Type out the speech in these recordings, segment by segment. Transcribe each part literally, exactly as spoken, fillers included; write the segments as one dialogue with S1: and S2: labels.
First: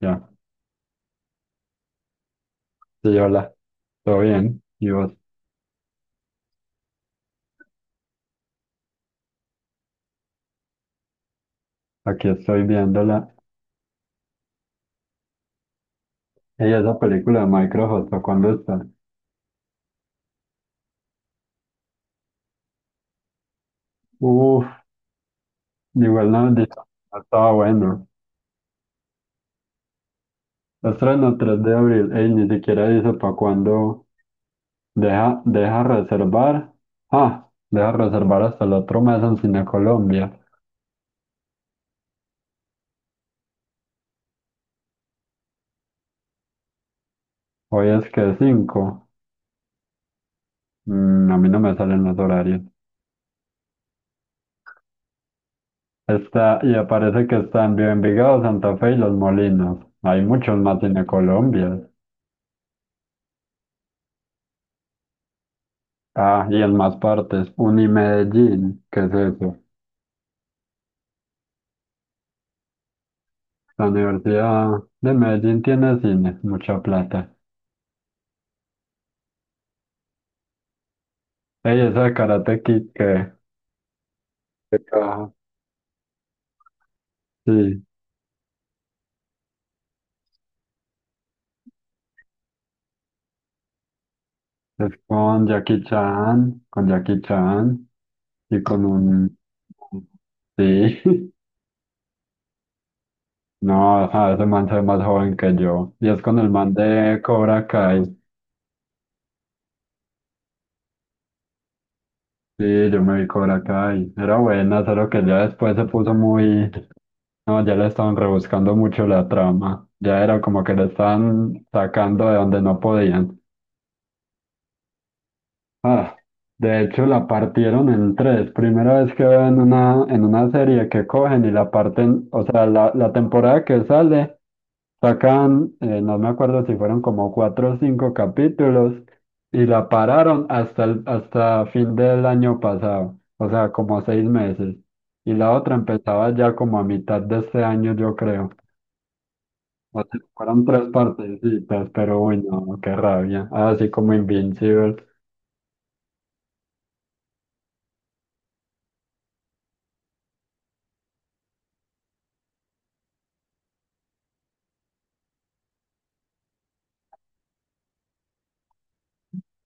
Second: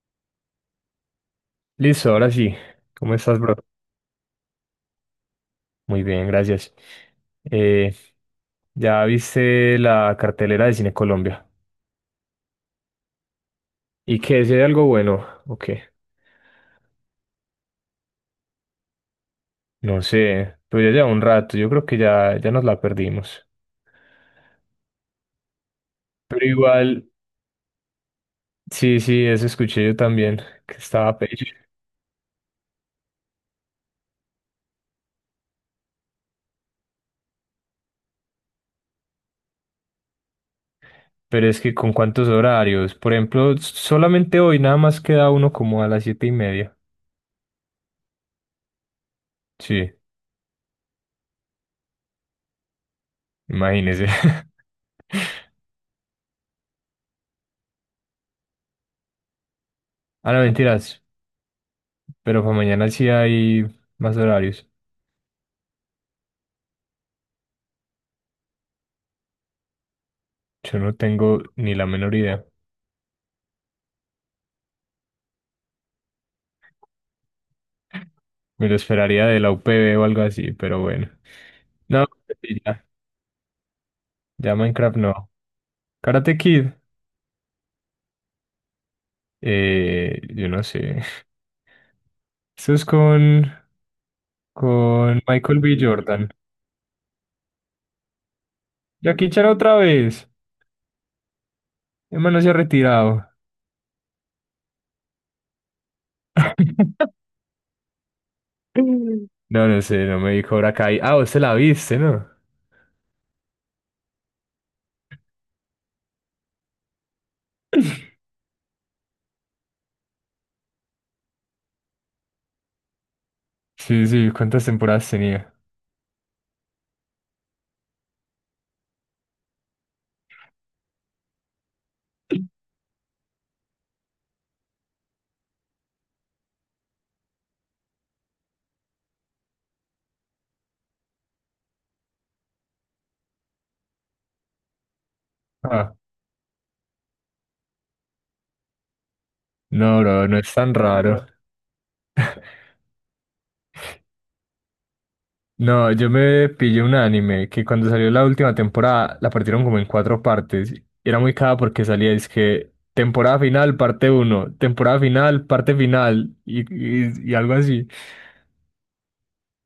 S1: Ya,
S2: Listo, ahora sí.
S1: sí,
S2: ¿Cómo estás,
S1: hola,
S2: bro?
S1: todo bien. Y vos,
S2: Muy bien, gracias. Eh, ¿ya viste la cartelera de Cine Colombia?
S1: aquí estoy viéndola.
S2: ¿Y qué? ¿Si hay algo bueno? ¿O qué?
S1: Ella, esa película de Microsoft Hustle, ¿cuándo está?
S2: No sé, pero ya lleva un rato, yo creo que ya, ya nos la perdimos.
S1: Uf, igual
S2: Pero
S1: no, dice,
S2: igual,
S1: no estaba bueno.
S2: sí, sí, eso escuché yo también, que estaba
S1: Estreno
S2: pecho.
S1: tres de abril, ey, ni siquiera dice para cuándo. Deja, deja reservar. Ah, deja reservar hasta el otro mes en Cine Colombia.
S2: Pero es que con cuántos horarios, por ejemplo, s- solamente hoy nada más queda uno como a las siete y media.
S1: Hoy es que cinco.
S2: Sí,
S1: Mm, a mí no me salen los horarios.
S2: imagínese.
S1: Está, y aparece que está en Envigado, Santa Fe y Los Molinos. Hay
S2: Ah, no,
S1: muchos más
S2: mentiras.
S1: Cine Colombia.
S2: Pero para mañana sí hay más horarios.
S1: Ah, y en más partes, Unimedellín, ¿qué es eso?
S2: Yo no tengo ni la menor idea.
S1: La Universidad de Medellín tiene cine, mucha plata.
S2: Me lo esperaría de la U P B o algo así, pero bueno.
S1: Ey, esa
S2: No,
S1: de
S2: pues sí,
S1: Karate Kid,
S2: ya,
S1: ¿qué?
S2: ya
S1: ¿Qué
S2: Minecraft no.
S1: caja?
S2: Karate Kid,
S1: Sí,
S2: eh, yo no sé. Eso es con,
S1: es
S2: con
S1: con
S2: Michael B.
S1: Jackie
S2: Jordan.
S1: Chan, con Jackie Chan y con
S2: Jackie
S1: un...
S2: Chan otra vez.
S1: Sí,
S2: Emma no se ha retirado.
S1: no, ajá, ese man se ve más joven que yo. Y es con el man de Cobra Kai.
S2: Mm. No, no sé, no me dijo Cobra Kai. Ah, vos se la viste, ¿no?
S1: Sí, yo me vi Cobra Kai. Era buena, solo que ya después se puso muy... No, ya le estaban rebuscando mucho la trama. Ya era como que la estaban sacando de donde no podían.
S2: Sí, sí, ¿cuántas temporadas tenía?
S1: Ah, de hecho la partieron en tres. Primera vez que veo en una, en una serie que cogen y la parten, o sea, la, la temporada que sale, sacan, eh, no me acuerdo si fueron como cuatro o cinco capítulos, y la pararon hasta el, hasta fin del año pasado, o sea, como seis meses. Y la otra
S2: Ah,
S1: empezaba ya como a mitad de este año, yo creo.
S2: no,
S1: O sea,
S2: bro, no es
S1: fueron
S2: tan
S1: tres
S2: raro.
S1: partecitas, pero uy, no, qué rabia. Así como Invincible.
S2: No, yo me pillé un anime que cuando salió la última temporada la partieron como en cuatro partes. Era muy cada porque salía, es que temporada final, parte uno, temporada final, parte final y, y, y algo así.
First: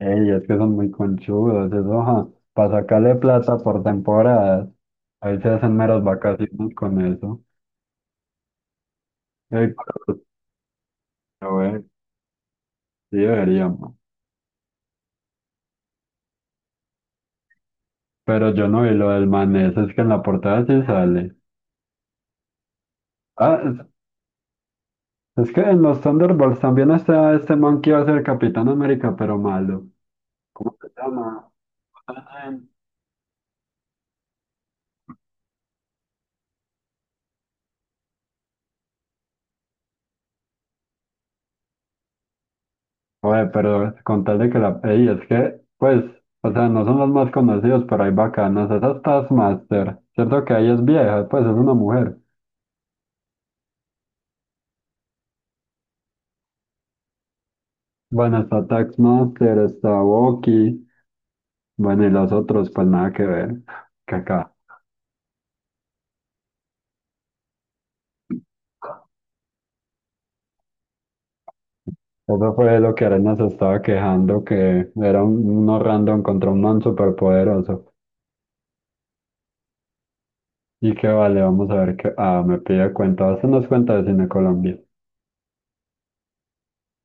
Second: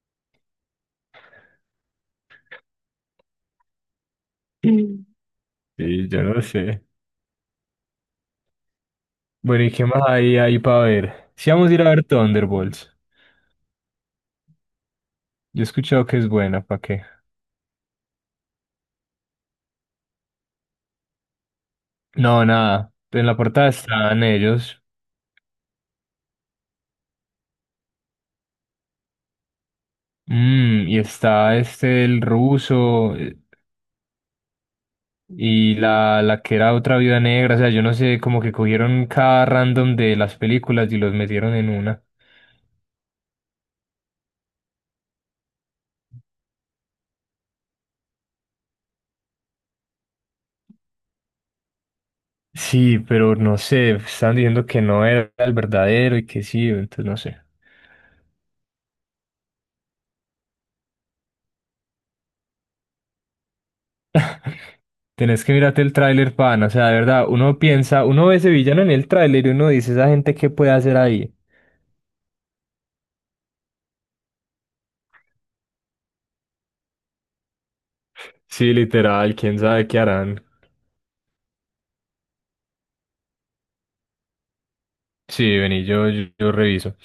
S1: Ey, es que son muy conchudos, eso, ajá. Para sacarle plata por temporadas.
S2: Mm.
S1: Ahí se hacen meras
S2: Sí, yo no
S1: vacaciones
S2: sé.
S1: con eso.
S2: Bueno,
S1: Ey,
S2: ¿y qué más
S1: pero,
S2: hay ahí para ver? Si
S1: pero,
S2: vamos a ir
S1: eh,
S2: a ver Thunderbolts.
S1: sí deberíamos.
S2: Yo he escuchado que es buena, ¿para qué?
S1: Pero yo no vi lo del manés, es que en la portada sí sale.
S2: No, nada. En la portada
S1: Ah,
S2: están ellos.
S1: es, es que en los Thunderbolts también está este man que iba a ser Capitán América, pero malo.
S2: Mm,
S1: Se
S2: y
S1: llama.
S2: está este el ruso. Y la, la que era otra viuda negra, o sea, yo no sé, como que cogieron cada random de las películas y los metieron en una.
S1: Oye, pero con tal de que la... Ey, es que, pues, o sea, no son los más conocidos, pero hay bacanas. Esa es Taskmaster, ¿cierto que ahí es vieja? Pues es una mujer.
S2: Sí, pero no sé, estaban diciendo que no era el verdadero y que sí, entonces no sé.
S1: Bueno, está Taskmaster, está Boki, bueno, y los otros, pues nada que ver, que acá.
S2: Tenés que mirarte el tráiler, pana, o sea, de verdad, uno piensa, uno ve ese villano en el tráiler y uno dice, esa gente, ¿qué puede hacer ahí?
S1: Eso fue lo que Arena se estaba quejando, que era un, uno random contra un man superpoderoso.
S2: Sí, literal, quién sabe qué harán.
S1: Y que vale, vamos a ver qué... Ah, me pide cuenta, hacernos cuenta de Cine Colombia,
S2: Sí, vení, yo, yo, yo reviso.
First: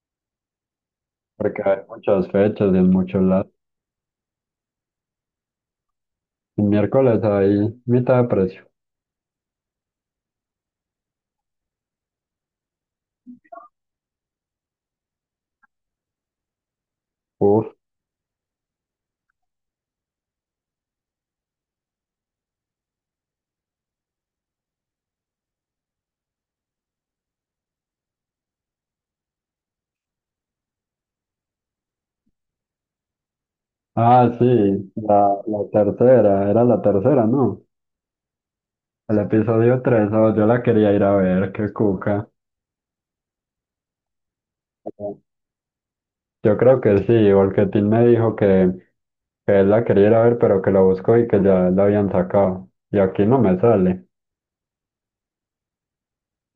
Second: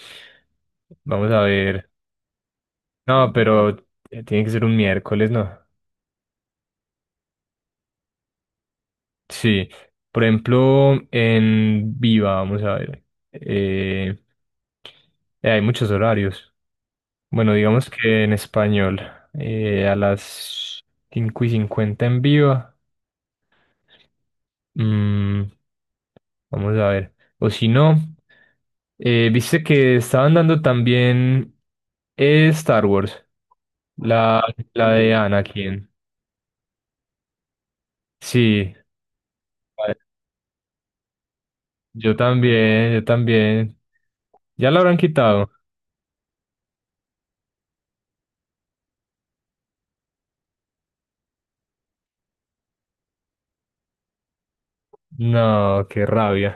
S2: Vamos a
S1: porque hay
S2: ver.
S1: muchas fechas y en muchos
S2: No,
S1: lados.
S2: pero eh, tiene que ser un miércoles, ¿no?
S1: El miércoles hay mitad de precio.
S2: Sí, por ejemplo, en Viva, vamos a ver, eh, eh, hay muchos horarios. Bueno,
S1: Uf.
S2: digamos que en español, eh, a las cinco y cincuenta en Viva, mm, vamos a ver, o si no, eh, viste que estaban dando también eh, Star Wars,
S1: Ah,
S2: la,
S1: sí,
S2: la de
S1: la, la
S2: Anakin.
S1: tercera, era la tercera, ¿no?
S2: Sí,
S1: El episodio
S2: vale,
S1: tres, oh, yo la quería ir a ver, qué
S2: yo
S1: cuca.
S2: también, yo también, ya la habrán quitado.
S1: Yo creo que sí, porque Tim me dijo que, que él la quería ir a ver, pero que la buscó y que ya la habían sacado. Y aquí no me sale.
S2: No, qué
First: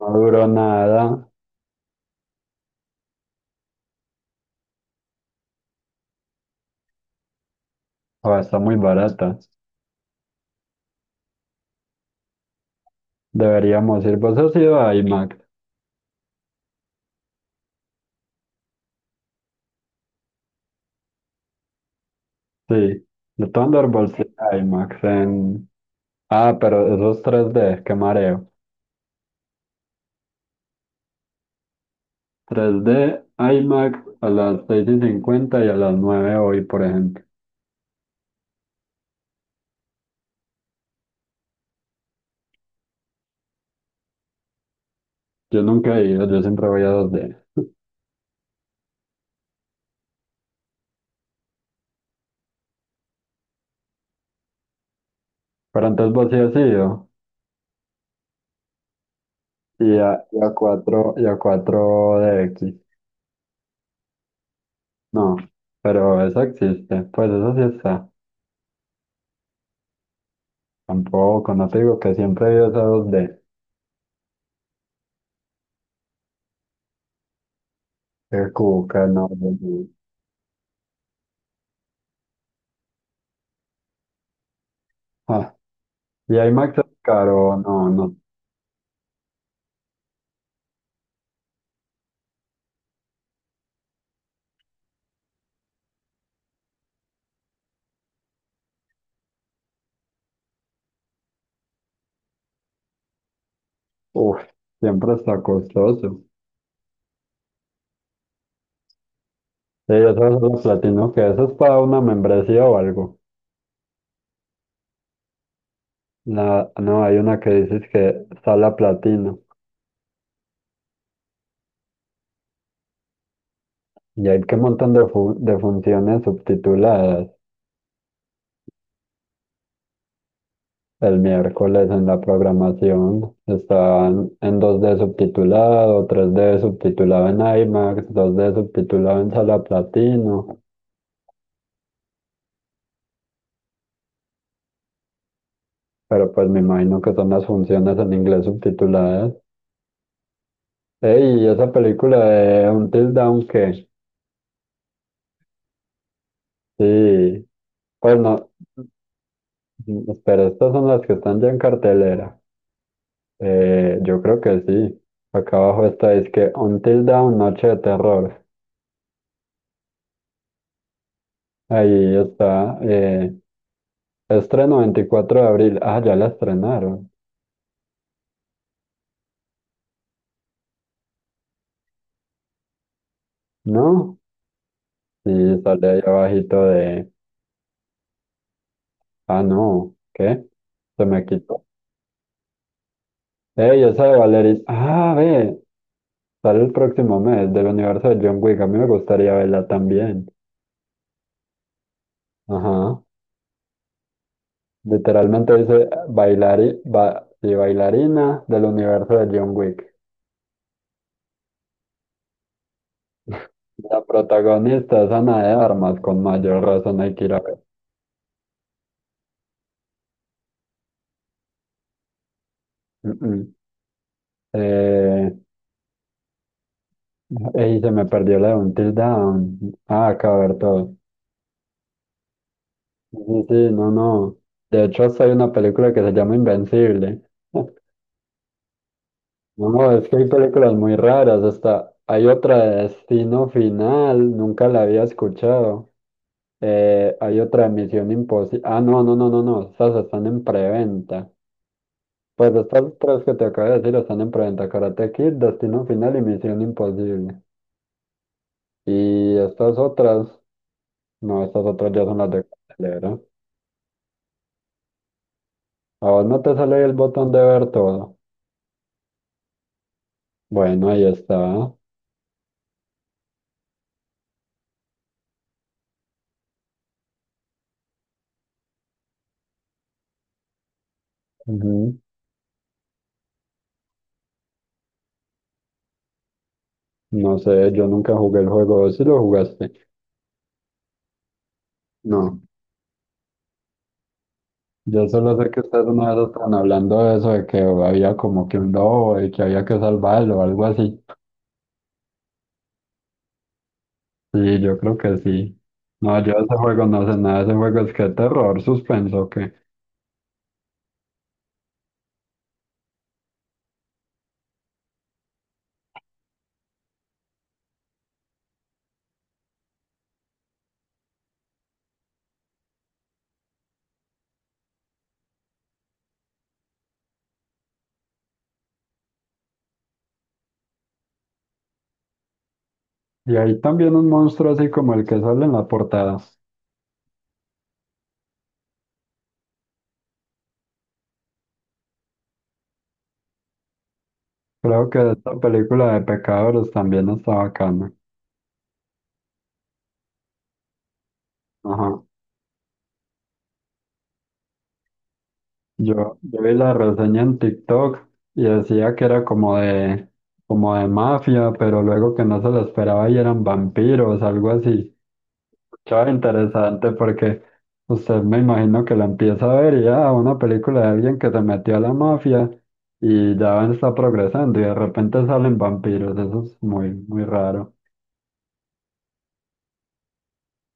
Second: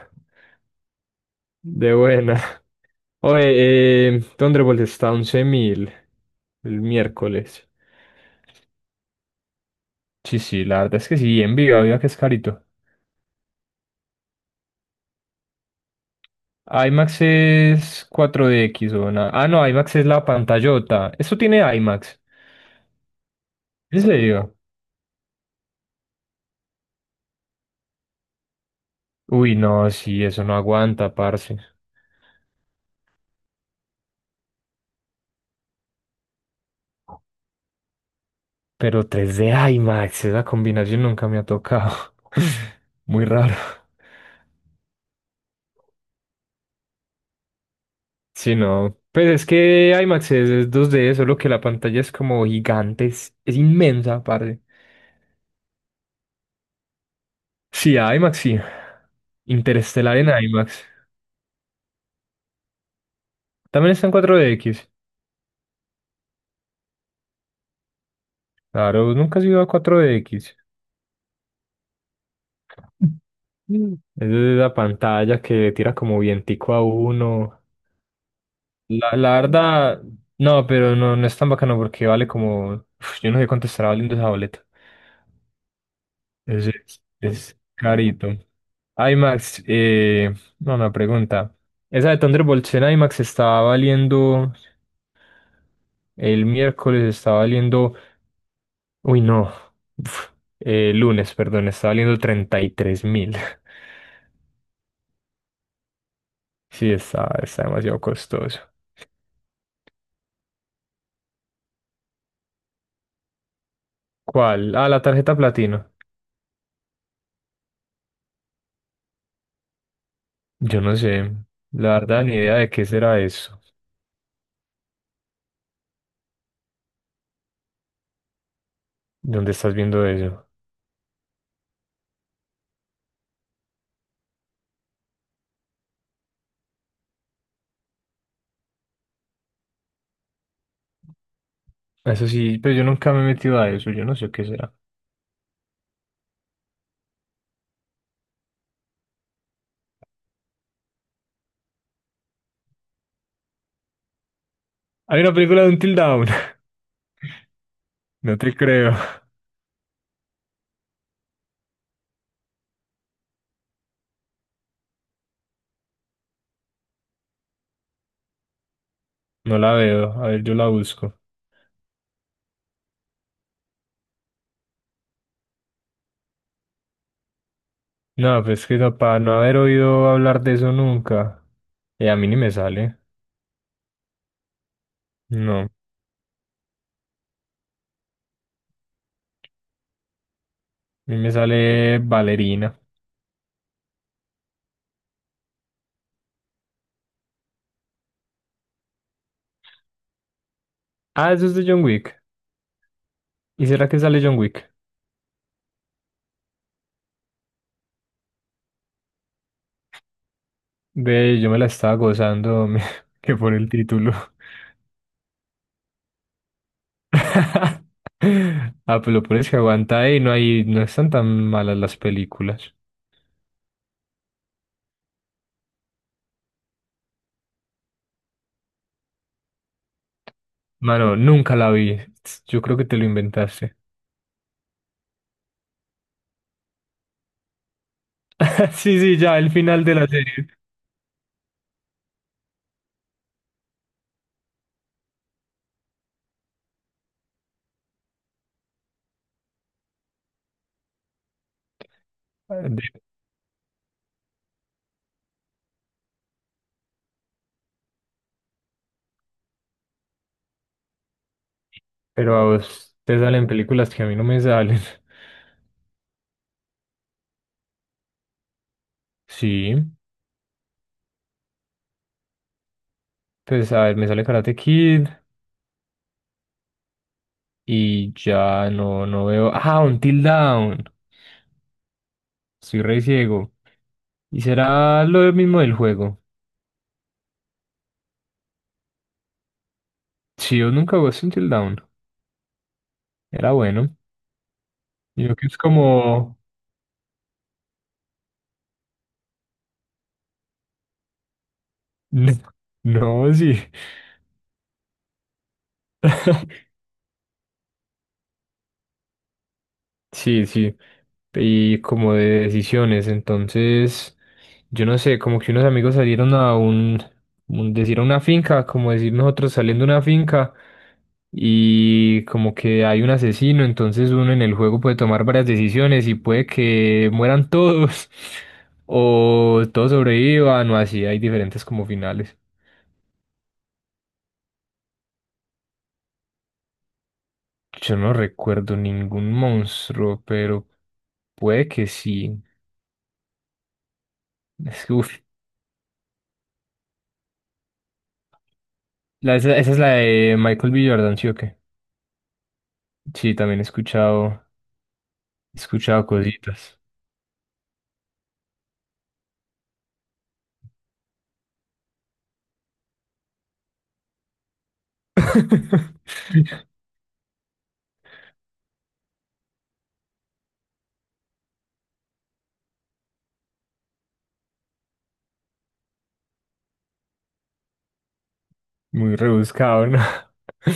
S1: No duró nada,
S2: De buena. Oye, eh, Thunderbolt está once mil el miércoles.
S1: o está muy barata.
S2: Sí, sí, la verdad es que sí, en vivo, viva que es carito.
S1: Deberíamos ir, vos has ido a IMAX,
S2: IMAX es cuatro D X o nada. Ah, no, IMAX es la pantallota. Eso tiene IMAX.
S1: sí. De
S2: ¿En
S1: Thunderbolts sí,
S2: serio?
S1: a IMAX en... Ah, pero esos tres D, qué mareo.
S2: Uy, no, sí, eso no aguanta, parce.
S1: tres D, IMAX a las seis y cincuenta y a las nueve hoy, por ejemplo.
S2: Pero tres d IMAX, esa combinación nunca me ha tocado. Muy raro.
S1: Yo nunca he ido, yo siempre voy a dos D.
S2: Sí, no. Pues es que IMAX es, es dos D, solo que la pantalla es como gigante, es, es inmensa, aparte.
S1: Pero antes vos sí has ido.
S2: Sí, IMAX sí.
S1: Y
S2: Interestelar
S1: a,
S2: en
S1: y a
S2: IMAX.
S1: cuatro, y a cuatro D X.
S2: También está en cuatro D X.
S1: No, pero eso existe. Pues eso sí está.
S2: Claro, nunca has ido a cuatro de equis.
S1: Tampoco, no te digo que siempre he ido a esa dos D.
S2: Mm. Es la pantalla que tira como vientico a uno.
S1: Qué cuca,
S2: La,
S1: no.
S2: la
S1: Dios mío.
S2: verdad, no, pero no, no es tan bacano porque vale como. Uf, yo no sé cuánto estará valiendo esa boleta.
S1: Ah, y
S2: Es,
S1: IMAX es
S2: es-
S1: caro,
S2: es
S1: no, no.
S2: carito. IMAX, eh, no, una pregunta. Esa de Thunderbolts en IMAX estaba valiendo, el miércoles estaba valiendo, uy, no, uf, eh, lunes, perdón, estaba valiendo treinta y tres mil.
S1: Uf, siempre está costoso.
S2: Sí, está, está demasiado costoso.
S1: Sí, eso es lo platino, que eso es para una membresía o algo.
S2: ¿Cuál? Ah, la tarjeta platino.
S1: La no, hay una que dices que sala platino.
S2: Yo no sé, la verdad, ni idea de qué será eso.
S1: Y hay que un montón de, fu- de funciones subtituladas.
S2: ¿Dónde estás viendo eso?
S1: El miércoles en la programación están en dos D subtitulado, tres D subtitulado en IMAX, dos D subtitulado en sala platino.
S2: Eso sí, pero yo nunca me he metido a eso, yo no sé qué será.
S1: Pero pues me imagino que son las funciones en inglés subtituladas. Ey, esa película de Until Dawn que
S2: Hay una película de Until Dawn.
S1: sí. Pues
S2: No
S1: no,
S2: te creo,
S1: espera, estas son las que están ya en cartelera. Eh, yo creo que sí. Acá abajo está, es que Until Dawn, Noche de Terror.
S2: no la veo. A ver, yo la busco.
S1: Ahí está. Eh, estreno veinticuatro de abril. Ah, ya la estrenaron.
S2: No, pues que eso, para no haber oído hablar de eso nunca. Eh, a mí ni me sale.
S1: ¿No? Y
S2: No, a
S1: sale ahí abajito de... Ah, no. ¿Qué? Se
S2: mí
S1: me
S2: me
S1: quitó.
S2: sale Ballerina.
S1: Ey, esa de Valerie. Ah, ve. Sale el próximo mes del universo de John Wick. A mí me gustaría verla también.
S2: Ah, eso es de John Wick.
S1: Ajá.
S2: ¿Y será que sale John Wick?
S1: Literalmente dice bailari... ba- sí, bailarina del universo de John Wick.
S2: Ve, yo me la estaba gozando, me- que por el
S1: La
S2: título.
S1: protagonista es Ana de Armas, con mayor razón hay que ir a ver.
S2: Ah, pues lo peor es que aguanta y no hay, no están tan malas las películas.
S1: Mm, mm. Eh, Ey, se me perdió la de Until Dawn. Ah, acá ver todo.
S2: Mano, nunca la vi. Yo creo que te lo
S1: Sí, sí,
S2: inventaste.
S1: no, no. De hecho, hasta hay una película que se llama Invencible.
S2: Sí, sí, ya, el final
S1: No,
S2: de la
S1: es que hay
S2: serie.
S1: películas muy raras. Hasta hay otra de Destino Final, nunca la había escuchado. Eh, hay otra de Misión Imposible. Ah, no, no, no, no, no. Estas están en preventa. Pues estas tres que te acabo de decir están en preventa: Karate Kid, Destino Final y Misión Imposible. Y estas otras, no, estas otras ya son las
S2: Pero
S1: de
S2: a vos
S1: cartelera.
S2: te salen películas que a mí no me salen.
S1: A vos no te sale el botón de ver todo.
S2: Sí,
S1: Bueno, ahí está.
S2: pues a ver, me sale Karate Kid y ya no, no veo. Ah, Until Dawn.
S1: Ujú.
S2: Soy re ciego. ¿Y será lo mismo del juego?
S1: No sé, yo nunca jugué el juego. ¿Vos sí lo jugaste?
S2: Sí, yo nunca jugué Until Dawn.
S1: No.
S2: Era bueno.
S1: Yo
S2: Yo
S1: solo
S2: que
S1: sé
S2: es
S1: que ustedes una vez
S2: como.
S1: estaban hablando de eso, de que había como que un lobo y que había que salvarlo o algo así.
S2: No, sí.
S1: Sí, yo creo que sí. No, yo de ese juego no sé nada. Ese juego es que terror, suspenso, ¿o qué?
S2: Sí, sí, y como de decisiones, entonces, yo no sé, como que unos amigos salieron a un, un- decir a una finca, como decir nosotros saliendo a una finca, y como que hay un asesino, entonces uno en el juego puede tomar varias decisiones y puede que mueran todos, o todos sobrevivan, o así, hay diferentes como finales.
S1: Y hay también un monstruo así como el que sale en la portada.
S2: Yo no recuerdo ningún monstruo, pero puede que sí. Es
S1: Creo
S2: que, uf,
S1: que esta película de Pecadores también está bacana.
S2: La- esa, esa es la de Michael B. Jordan, ¿sí o qué?
S1: Ajá.
S2: Sí, también he escuchado, he escuchado
S1: Yo, yo vi la
S2: cositas.
S1: reseña en TikTok y decía que era como de, como de mafia, pero luego que no se lo esperaba y eran vampiros, algo así. Estaba interesante porque usted me imagino que la empieza a ver y ya una película de alguien que se metió a la mafia y ya está progresando y de repente salen vampiros. Eso es muy, muy raro.
S2: Muy rebuscado, ¿no?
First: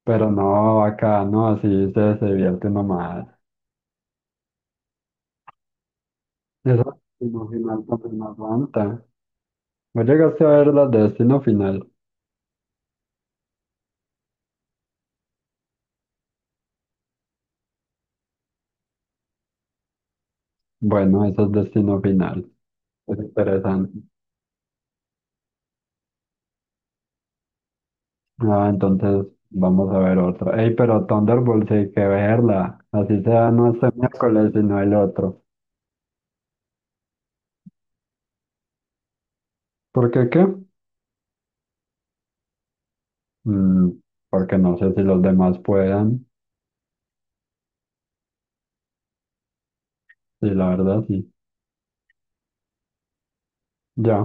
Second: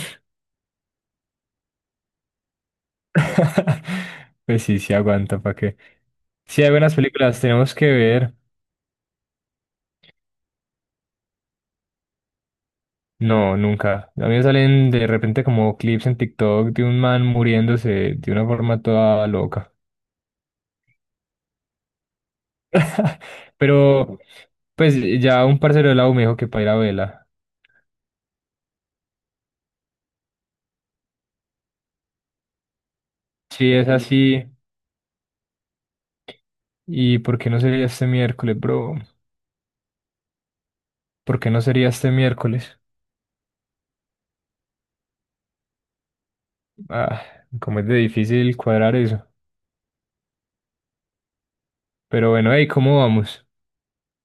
S1: Pero no, acá no, así se, se divierte nomás.
S2: Pues sí, sí aguanta, ¿para qué? Sí, hay buenas
S1: Eso
S2: películas,
S1: Destino
S2: tenemos
S1: Final
S2: que
S1: también me
S2: ver.
S1: aguanta. ¿Vos llegaste a ver las de Destino Final?
S2: No, nunca. A mí me salen de repente como clips en TikTok de un man muriéndose de una forma toda loca.
S1: Bueno, eso es Destino Final. Es interesante.
S2: Pero, pues ya un parcero de la U me dijo que para ir a vela.
S1: Ah, entonces vamos a ver otra. Ey, pero Thunderbolt sí hay que verla. Así sea, no
S2: Sí,
S1: este
S2: es así.
S1: miércoles, sino el otro.
S2: ¿Y por qué no sería este miércoles, bro?
S1: ¿Por qué qué?
S2: ¿Por qué no sería este miércoles?
S1: Mm, porque no sé si los demás puedan.
S2: Ah, como es de difícil cuadrar eso.
S1: Sí, la verdad sí.
S2: Pero bueno, hey, ¿cómo vamos?
S1: Ya.